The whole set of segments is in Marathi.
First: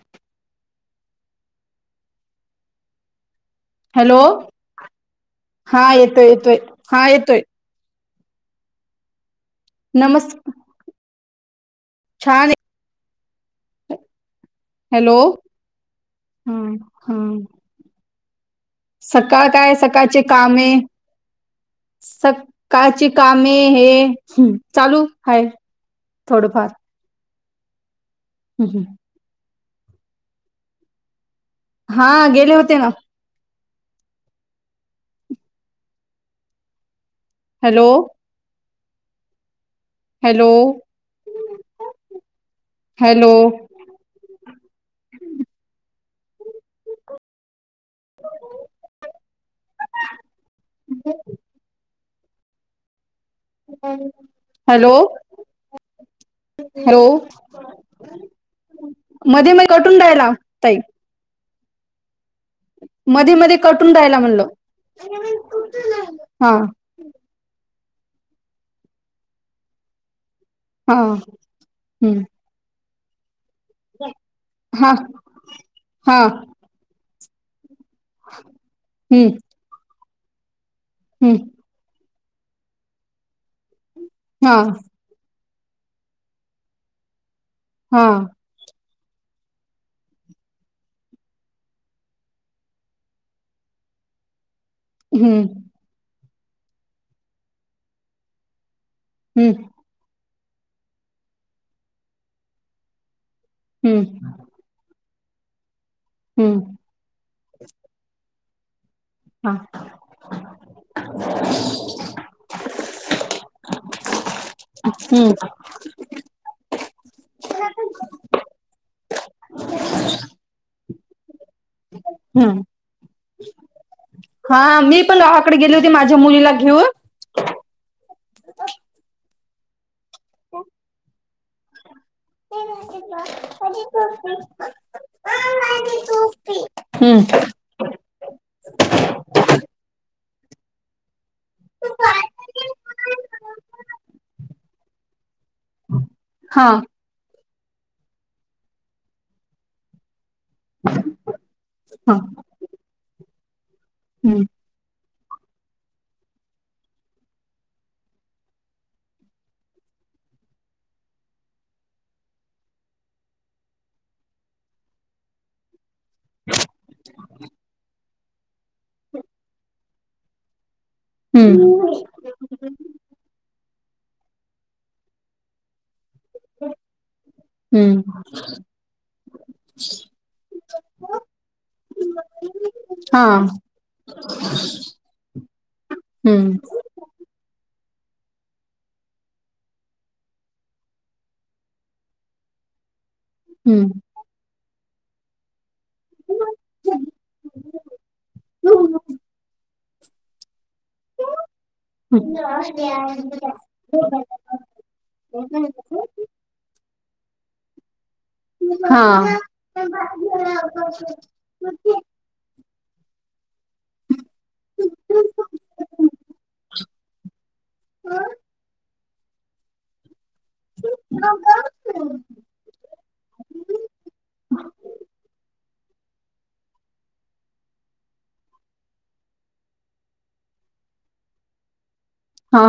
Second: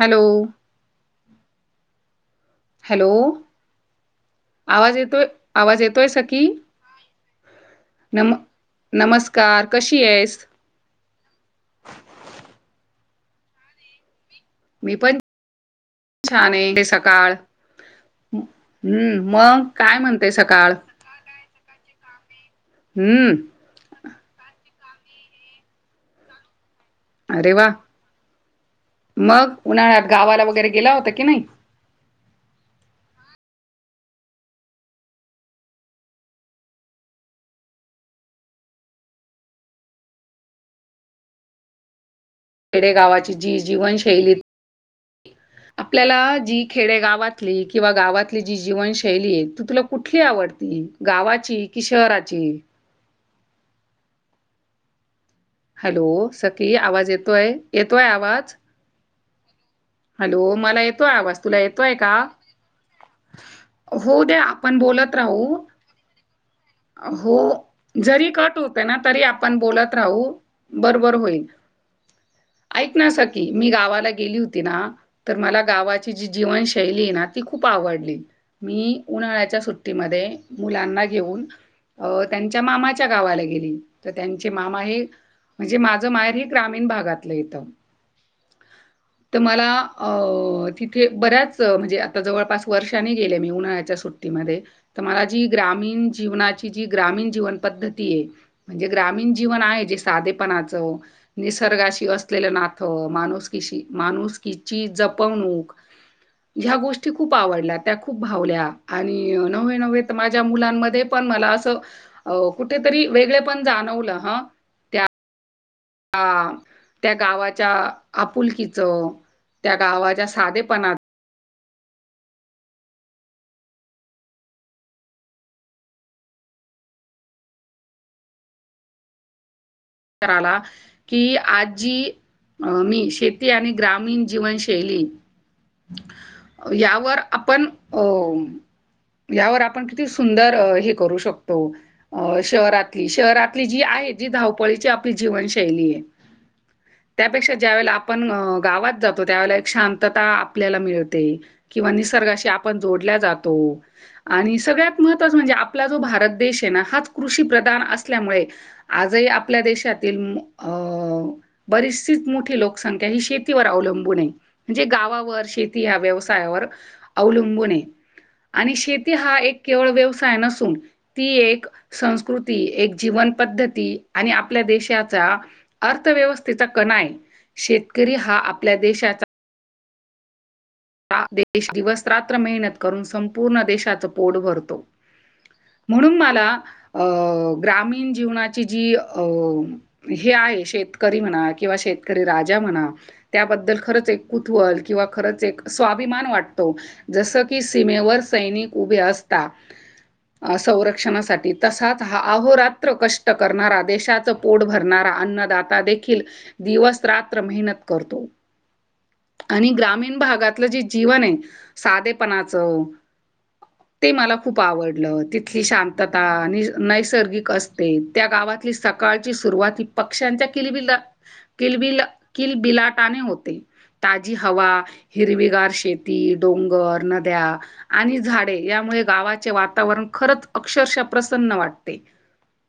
हॅलो. हॅलो. हॅलो आवाज येतोय हा आवाज येतोय सखी. हा येतोय नम नमस्कार कशी नमस् आहेस? छान ये. मी हॅलो, पण छान आहे हम् ते सकाळ हम. हम्म सकाळ मग काय सकाळचे म्हणते कामे. सकाळ सकाळची कामे हम्म हे. चालू हाये थोडंफार. अरे वा हम्म. मग उन्हाळ्यात गावाला वगैरे गेला होता की नाही. हा गेले होते ना. हॅलो. हॅलो. खेडे हॅलो गावाची जी जीवनशैली आपल्याला जी खेडे गावातली किंवा गावातली जी जीवनशैली आहे ती तुला कुठली आवडती गावाची कि शहराची. ची. हॅलो. हॅलो, सकी हॅलो आवाज येतोय येतोय आवाज. मध्ये मध्ये कटून राहिला हॅलो, ताई मला येतोय आवाज तुला येतोय का? मध्ये मध्ये कटून राहिला होउदे म्हणलं आपण बोलत राहू. हा हो, जरी कट होते ना तरी आपण बोलत राहू. हा बर बर होईल, हम्म ऐक ना सकी मी गावाला गेली हो ना हा तर मला गावाची हा जी जीवनशैली ना ती खूप खूप आवडली मी हम्म उन्हाळ्याच्या सुट्टीमध्ये मुलांना घेऊन, हम्म अ त्यांच्या मामाच्या गावाला गेली तर त्यांचे हा मामा हे म्हणजे माझं माहेर हे ग्रामीण भागातलं येतं. हा तर मला तिथे बऱ्याच म्हणजे आता जवळपास वर्षाने गेले मी उन्हाळ्याच्या सुट्टीत. मध्ये, तर मला हम्म जी ग्रामीन जीवनाची जी ग्रामीण जीवन पद्धती आहे. म्हणजे ग्रामीण हम्म जीवन आहे जे साधेपणाच, निसर्गाशी असलेलं नात, माणूस हम्म माणूसकीची जपवणूक हम्म ह्या गोष्टी खूप आवडल्या त्या खूप भावल्या आणि हा नव्हें नव्हें तर माझ्या मुलांमध्ये पण मला असं कुठ कुठेतरी वेगळे पण जाणवलं ह. हम्. हा त्या गावाच्या आपुलकीच त्या गावाच्या साधेपणात हम्म. हा मी पण गावाकडे गेले होते माझ्या मुलीला घेऊन. कराला की आजी अ मी शेती आणि ग्रामीण जीवनशैली यावर हम्म आपण अ यावर आपण किती सुंदर हे करू शकतो शहरातली शहरातली जी आहे. ळी आपली जीवनशैली, हा त्यात ज्या वेळा आपण गावात जातो त्यावेळा एक शांतता आपला मिळते किंवा हा निसर्गाशी आपण जोडल्या जातो हम्म आणि सगळ्यात महत्त्व म्हणजे आपला जो भारत देश आहे ना हाच कृषी प्रधान असल्यामुळे आज आपल्या देशातील अ बरीचशीच मोठी लोकसंख्या ही शेतीवर अवलंबून आहे. म्हणजे गावावर शेत या व्यवसायावर अवलंबून हे आणि शेती हा एक केवळ वे [unintelligible] ती एक संस्कृती, हम्म एक जीवन पद्धती आणि आपल्या देशाचा अर्थ अर्थव्यवस्थेचा कणा आहे, शेतकरी हा आपल्या देशाचा ह. [unintelligible] हा दिवस रात्र मेहनत करून हा संपूर्ण देशाचं पोट भरतो. म्हणून मला हम्म ग्रामीण जीवनाची जी हे आहे शेतकरी म्हणा किंवा शेतकरी राजा म्हणा त्याबद्दल हम्म खरंच एक कुतहल किंवा खरंच एक स्वाभिमान वाटतो, जस की सीमेवर सैनिक उभे असतात. संरक्षणासाठी तसाच हा अहोरात्र कष्ट करणारा देशाचं पोट भरणारा अन्नदाता ता देखील दिवस रात्र मेहनत करतो. हा. आणि ग्रामीण भागातलं जीवन आहे साधेपणाच ते मला खूप आवडलं, तिथली शांतता नैसर्गिक असते त्या गावा तली सकाळची सुरुवाती फक्त पक्ष्यांच्या किलबिल, किलबिल, किलबिलाटाने होते. ताजी हवा हिरविगार शेती, डोंगर, नद्या आणि झाडे यामुळे गावाचे वातावरण खरंच अक्षरशः प्रसन्न वाटते हा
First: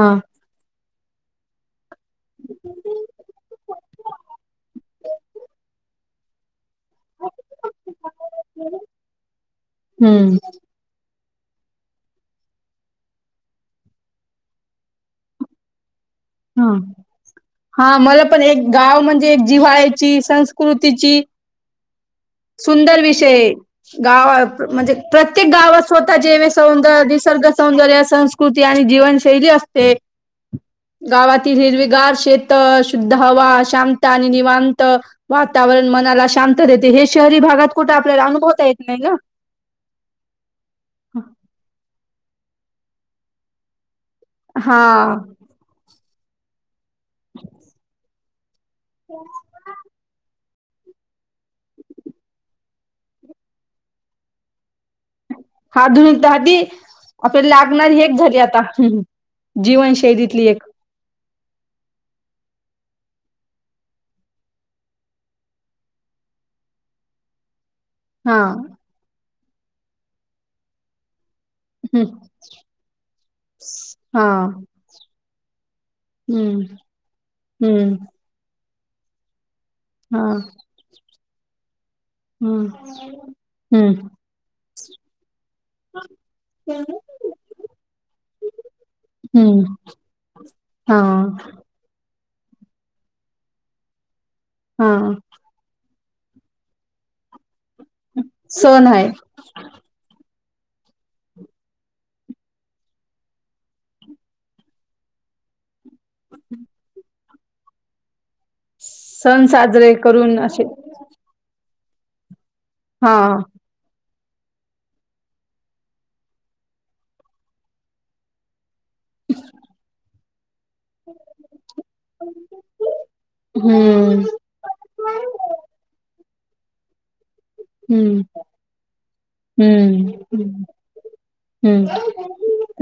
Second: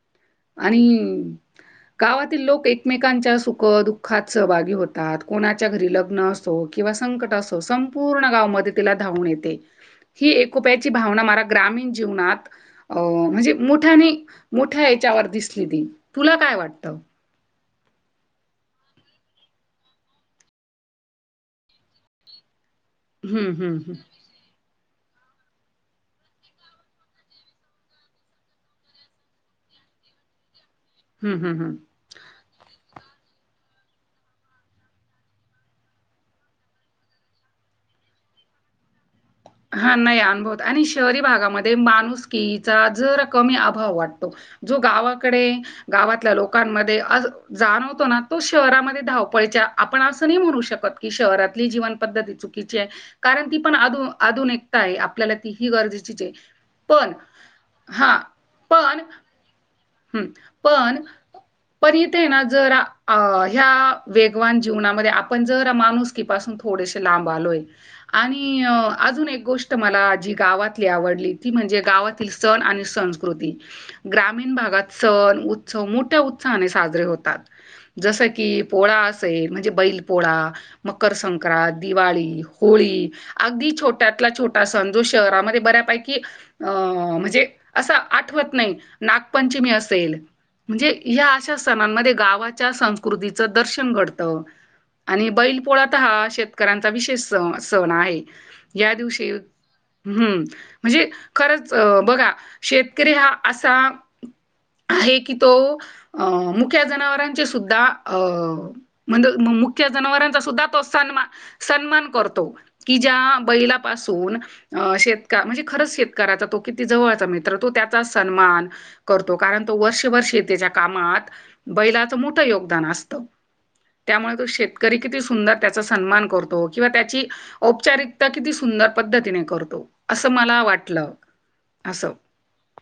आणि गावातील लोक एकमेकांच्या सुख दुःखात सहभागी होतात, कोणाच्या घरी लग्न असतो किंवा संकट असो संपूर्ण गाव मदतीला, धावून येते ही हम्म एकोप्याची भावना मला ग्रामीण जीवनात अ म्हणजे मोठ्याने मोठ्या याच्यावर दिसली ती तुला काय हा वाटतं? हा मला पण एक गाव म्हणजे एक जिवा्हाळ्याची संस्कृतीची सुंदर विषय हं, हं, हं. गाव म्हणजे प्रत्येक गावात स्वतः जेवे सौंदर्य निसर्ग सौंदर्य संस्कृती आणि जीवनशैली असते. ह [inaudible] गावातील हिरवीगार शेतं शुद्ध हवा शांत आणि निवांत वातावरण मनाला शांत देते हे शहरी भागात कुठे आपल्याला अनुभवता येत नाही ना हा नाही अनुभवत आणि शहरी भागामध्ये माणुसकिचा जरा कमी अभाव वाटतो. जो हा गावाकडे गावातल्या लोकांमध्ये अस जाणवतो ना तो शहरामध्ये धावपळच्या आपण असं नाही म्हणू शकत. शहरातली जीवन पद्धती चुकीची आहे, कारण ती आधुनिकता आहे आपण आपल्याला ती ह गरजेचीच आधुनिकता आहे, आधी पण आपल्याला लागणारी हा एक झाली आता पण हम्म. हम् जीवनशैलीतली एक पण पण इथे ना जर ह्या वेगवान जीवनामध्ये आपण जर माणूसकिपासून थोड थोडेशे लांब आलोय, हा आणि अजून एक गोष्ट मला जी गावातली आवडली ती म्हणजे हम्म. गावातील सण आणि संस्कृती, हा ग्रामीण भागात सण मोठ्या हम्म उत्साहाने साजरे होतात, हम्म जस की पोळा असेल, म्हणजे बैल हा पोळा, मकर संक्रांत दिवाळी, हम्म होळी अगदी हम्म छोट्यातला छोटा सण जो शहरामध्ये बऱ्यापैकी अ म्हणजे असं आठवत नाही. नाग पंचमी हम्म असेल, हा म्हणजे या अशा सणांना दे गावाच्या संस्कृतीच दर्शन घडतं, हा आणि बैलपोळा आता हा शेतकऱ्यांचा विशेष स सण आहे, सण या आहे दिवशी, हम्म म्हणजे, खरंच अ बघा शेतकरी हा असा आहे की तो अ मुख्या जनावरांचे सुद्धा अ म्हणजे सण मुख्य साजरे करून जनावरांचा असे सुद्धा तो सन्मान, सन्मान करतो. कि हा ज्या बैलापासून शेत म्हणजे, खरंच शेतकऱ्याचा तो किती जवळचा मित्र,, तो त्याचा सन्मानऽऽ करतो कारण तो वर्षेभर त्याच्या कामात बैलाचं मोठं योगदान असतं. हम्म त्यामुळे तो शेतकरी किती सुंदर त्याचा सन्मान करतो. किंवा त्याची औपचारिकता किती सुंदर पद्धतीनेऽऽ हम्, ह्, असं.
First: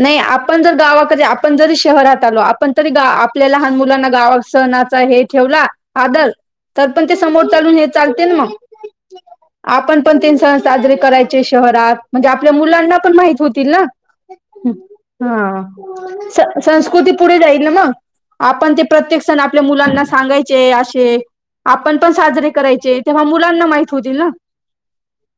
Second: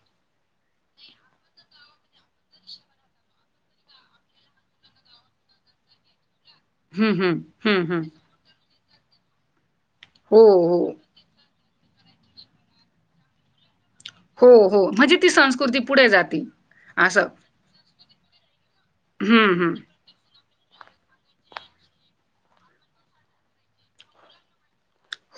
नाही आपण जरऽऽ आपन जरीऽऽ शहरात आलो, आपण तरी आपल्याला लहान मुलांना गावात सहणाचा हे ठेवला,, आदर. तर पण हं, ते हं. समोर हं, चालून हं. चालते ना मग. आपण पण ते हो, सण हो. साजरे करायचे शहरात,, म्हणजे आपल्या मुलांना पण माहित होतील ना. हो, हो. म्हणजे ती हा,, संस्कृती पुढे जाते संस्कृती असं. पुढे जाईल मग. आपण ते प्रत्येक सण हं, आपल्या हं. मुलांना सांगायचऽऽ चे असे,, आपण पण साजरे करायचे तेव्हा मुलांना माह होतील ना.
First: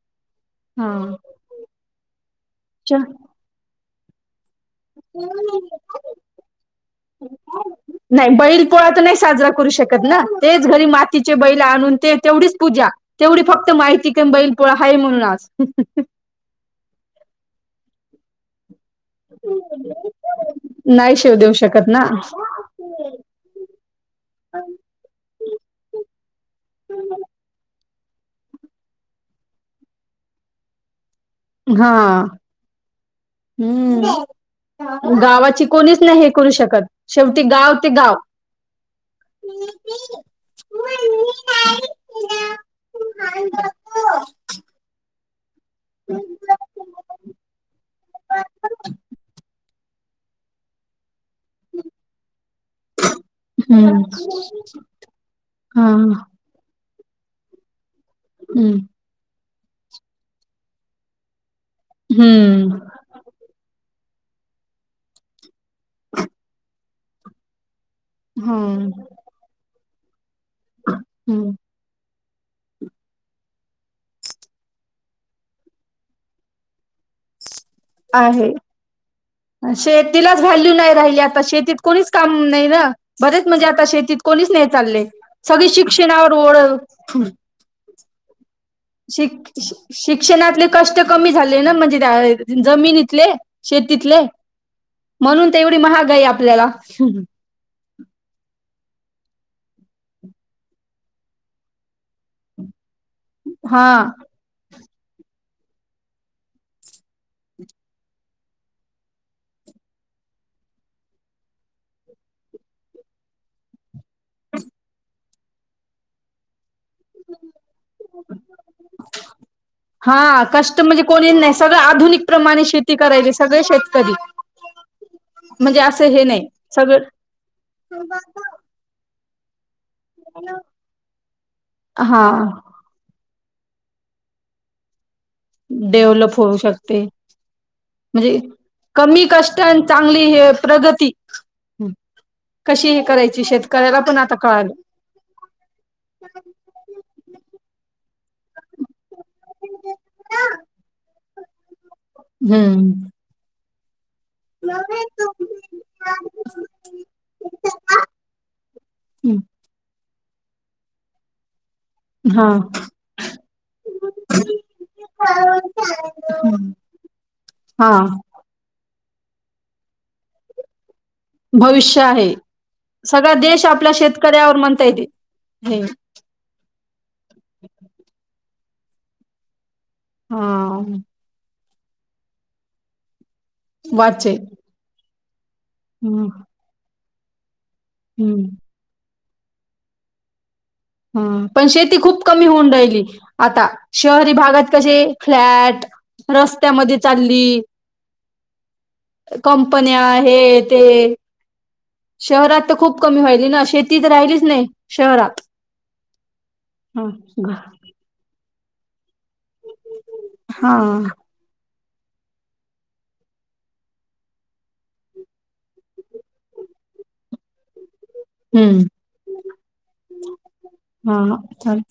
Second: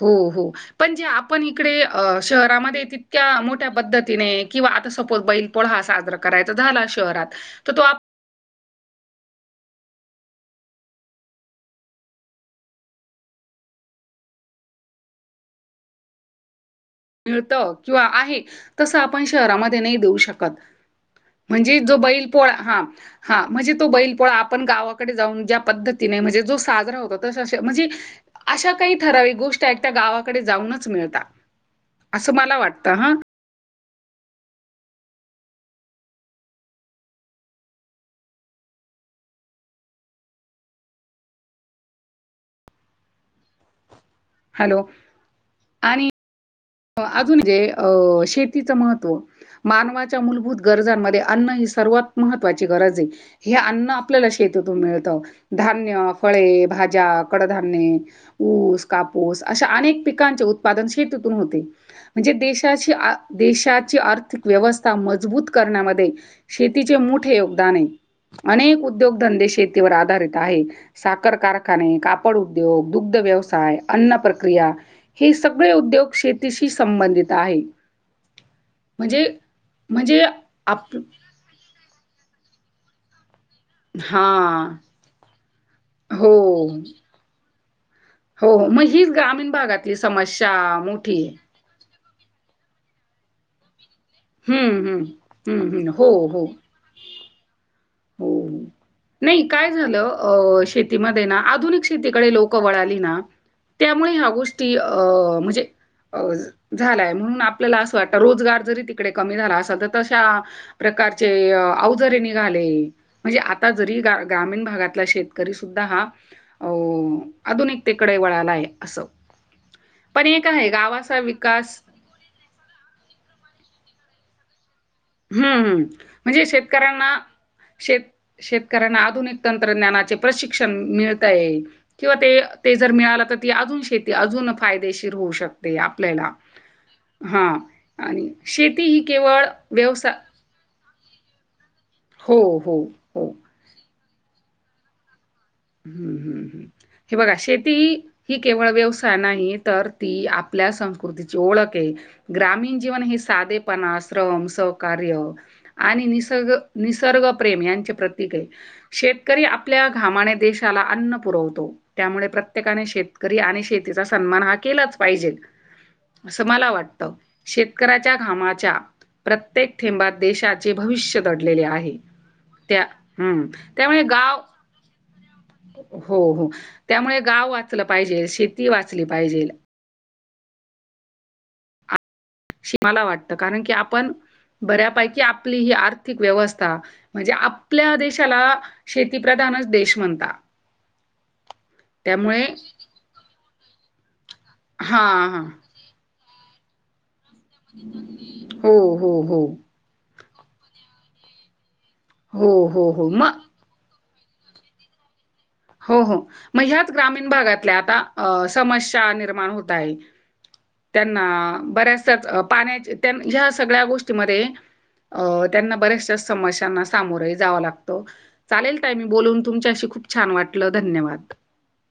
हो, हो, पण जे हा आपण इकडे शहरामध्ये तितक्या मोठ्या पद्धतीनेऽऽ किंवा आता सपोज बैल पोळ हा साजरा करायचा झाला शहरात,, तर तोऽऽ नाही बैल नाही साजरा करू शकत ना,, तेच घरी मातीचे बैला आणून ते,, तेवढीच पूजा, तेवढी फक्तऽऽ माहिती का बैल पोळा हाय म्हणून आज. मिळतं, किंवा आहे, तसं आपण शहरामध्ये नाही देऊ शकत. नाही शेव देऊ म्हणजे शकत जो ना बैल पोळा,, हा,, हा म्हणजे तो बैल पोळा आपण गावाकडे जाऊन ज्या पद्धतीऽऽ म्हणजे जो साजरा होतो,, त म्हणजेऽऽ अशा काही ठराविक गोष्टी एयत त्या गावाकडे जाऊनच मिळतात. हा असं मला वाटतं हा. हम्म, गावाची कोणीच नाही हे करू शकत,, शेवटी गाव ते गाव. [inaudible] आणिऽऽ अजून म्हणजे, अं शेतीचं महत्त्व मानवाच्या मूलभूत गरजांमध्येऽऽ अन्न ही सर्वात महत्त्वाची गरज ए,, हे अन्न हम्म आपल्याला शतीून मिळतं, हा धान्य, हम्म ऽऽ ळे, भाऽऽ भाज्या, कडधान्ये, ऊस, कापूस अशा अनेक पिकांचे उत्पादन शेतीतून होते. म्हणजे हम्म देशाची,, देशाची आर्थिक व्यवस्था मजबूत करण्यामध्ये शऽऽ शतीचे मोठे योगदान आहे,, अनेक हम्म उद्योग धंदे शेतीवर आधारितऽऽ आहे, साखर हम्म कारखाने, काऽऽ पड उद्योग, दुग्ध व्यवसाय, अन्न प्रक्रिया, हे सगळे उद्योग शऽऽ तिशी संबंधित आहे. आहे,, म्हणजे म्हणजे शेतीलाच व्हॅल्यू नाही आप राहिली आता शेतीत कोणीचऽऽ काम नाही ना, बरेचऽऽ म्हणजे आता शेतीत कोणीच नाही हां. चालले,, सगळी शिक्षणावर हो, ओळऽऽ हो, हो. मग हीच शिक ग्रामीण भागातली समस्या शिक्षणातले कष्ट मोठी कमी आहे. झाले म्हणजे जमीन इथले शेत तिथले हं, हं. म्हणून हं, तेवढी हं. हो, महागाई हो. आपल्याला हो नाही काय झालं अ शेतीमध्ये ना आधुनिक शेतीकडे लोक वळाली ना हा त्यामुळे ह्या गोष्टी अं म्हणजे अ झालाय म्हणून आपल्याला असं वाटतं रोजगार जरी तिकडे कमी झाला असाल तर तशाकार प्रकारचे अवजरे निघाले म्हणजे आता जरी ग्रामीण भागातला शेतकरी सुद्धा हा अ आधुून एक तकडे वळालाय असं पण हा एक आहे कष्ट म्हणजे गावाचा कोणी नाही सगळ विकास आधुनिक प्रमाणे शेती करायली सगळे शेतकरी हम्मम् असं हे म्हणजे नाही सगळं शेतकऱ्यांना शेत शेतकऱ्यांना आधुनिक परीानामाचे प्रशिक्षण मिळत आहे किंवा हा ते जर मिळाल ती आजून शेती अजून फायदेशी र होऊ शकते आपल्याला डेव्हलप होऊ शकते हा आणि म्हणजे शेती ही कमी केवळ कष्ट आणि व्यवसाय चांगली हे प्रगती हो हो कशी हे हो. करायची शेतकऱ्याला पण आता कळालं हम्म हम्म हम्म हे बघा शेती हि केवळ व्यवसाय नाही तर ती आपल्या संस्कृतीची ओळख आहे ग्रामीण जीवन हम्म हे साधेपणा अस श्रम सहकार्य आणि निसग निसर्ग प्रेम यांचे प्रतीक शेत शेतकरी आपल्या घामाने देशाला अन्न पुरवतो. त्यामुळे हा प्रत्येकाने शेतकरी आणि शेतीचा सन्मान हा केलाचं पाहिजेल. असं मला वाटत हा शेतकऱ्याच्या घामाच्या प्रत्येक थेंबात देशाचे भविष्य दडलेले आहे, त्या सगळा हम्म देश आपल्या त्यामुळे गाव शेतकऱ्यावर म्हणता येते हे हो हो त्यामुळे गाव वाचलं पाहिजेल, शेती वाचली पाहिजेल. हा आ. [unintelligible] मला वाटत कारण की आपण वाचे बऱ्यापैकी आपली ही आर्थिक हम्म व्यवस्था म्हणजे आपल्या देशाला हम्म शेतीप्रधानचं देश म्हणता हा पण शेती खूप त्यामुळे कमी होऊन राहिली आता शर ते भागात कशे हां, हां. फ्लॅट रस्त्यामध्ये चाली हो, हो, हो. कंपन्या हे ते हो, शहरात तर हो, खूप हो. कमी मग व्हायली ना, शेती तर राहिलीचं नाइ शहरात हो हो म ह्याच ग्रामीण हा भागातल्या आता समस्या नि र्माण होत आहे, हा त्यांना बऱ्याचं च्याच पाण्या ह्या सगळ्या गोष्टीमध्ये अ त्यांना बऱ्याचशा समस्यांना सामोरही जावं लाग त चालेल काय मी बोलून तुमच्याशी खूप छान वाट हा हा चाल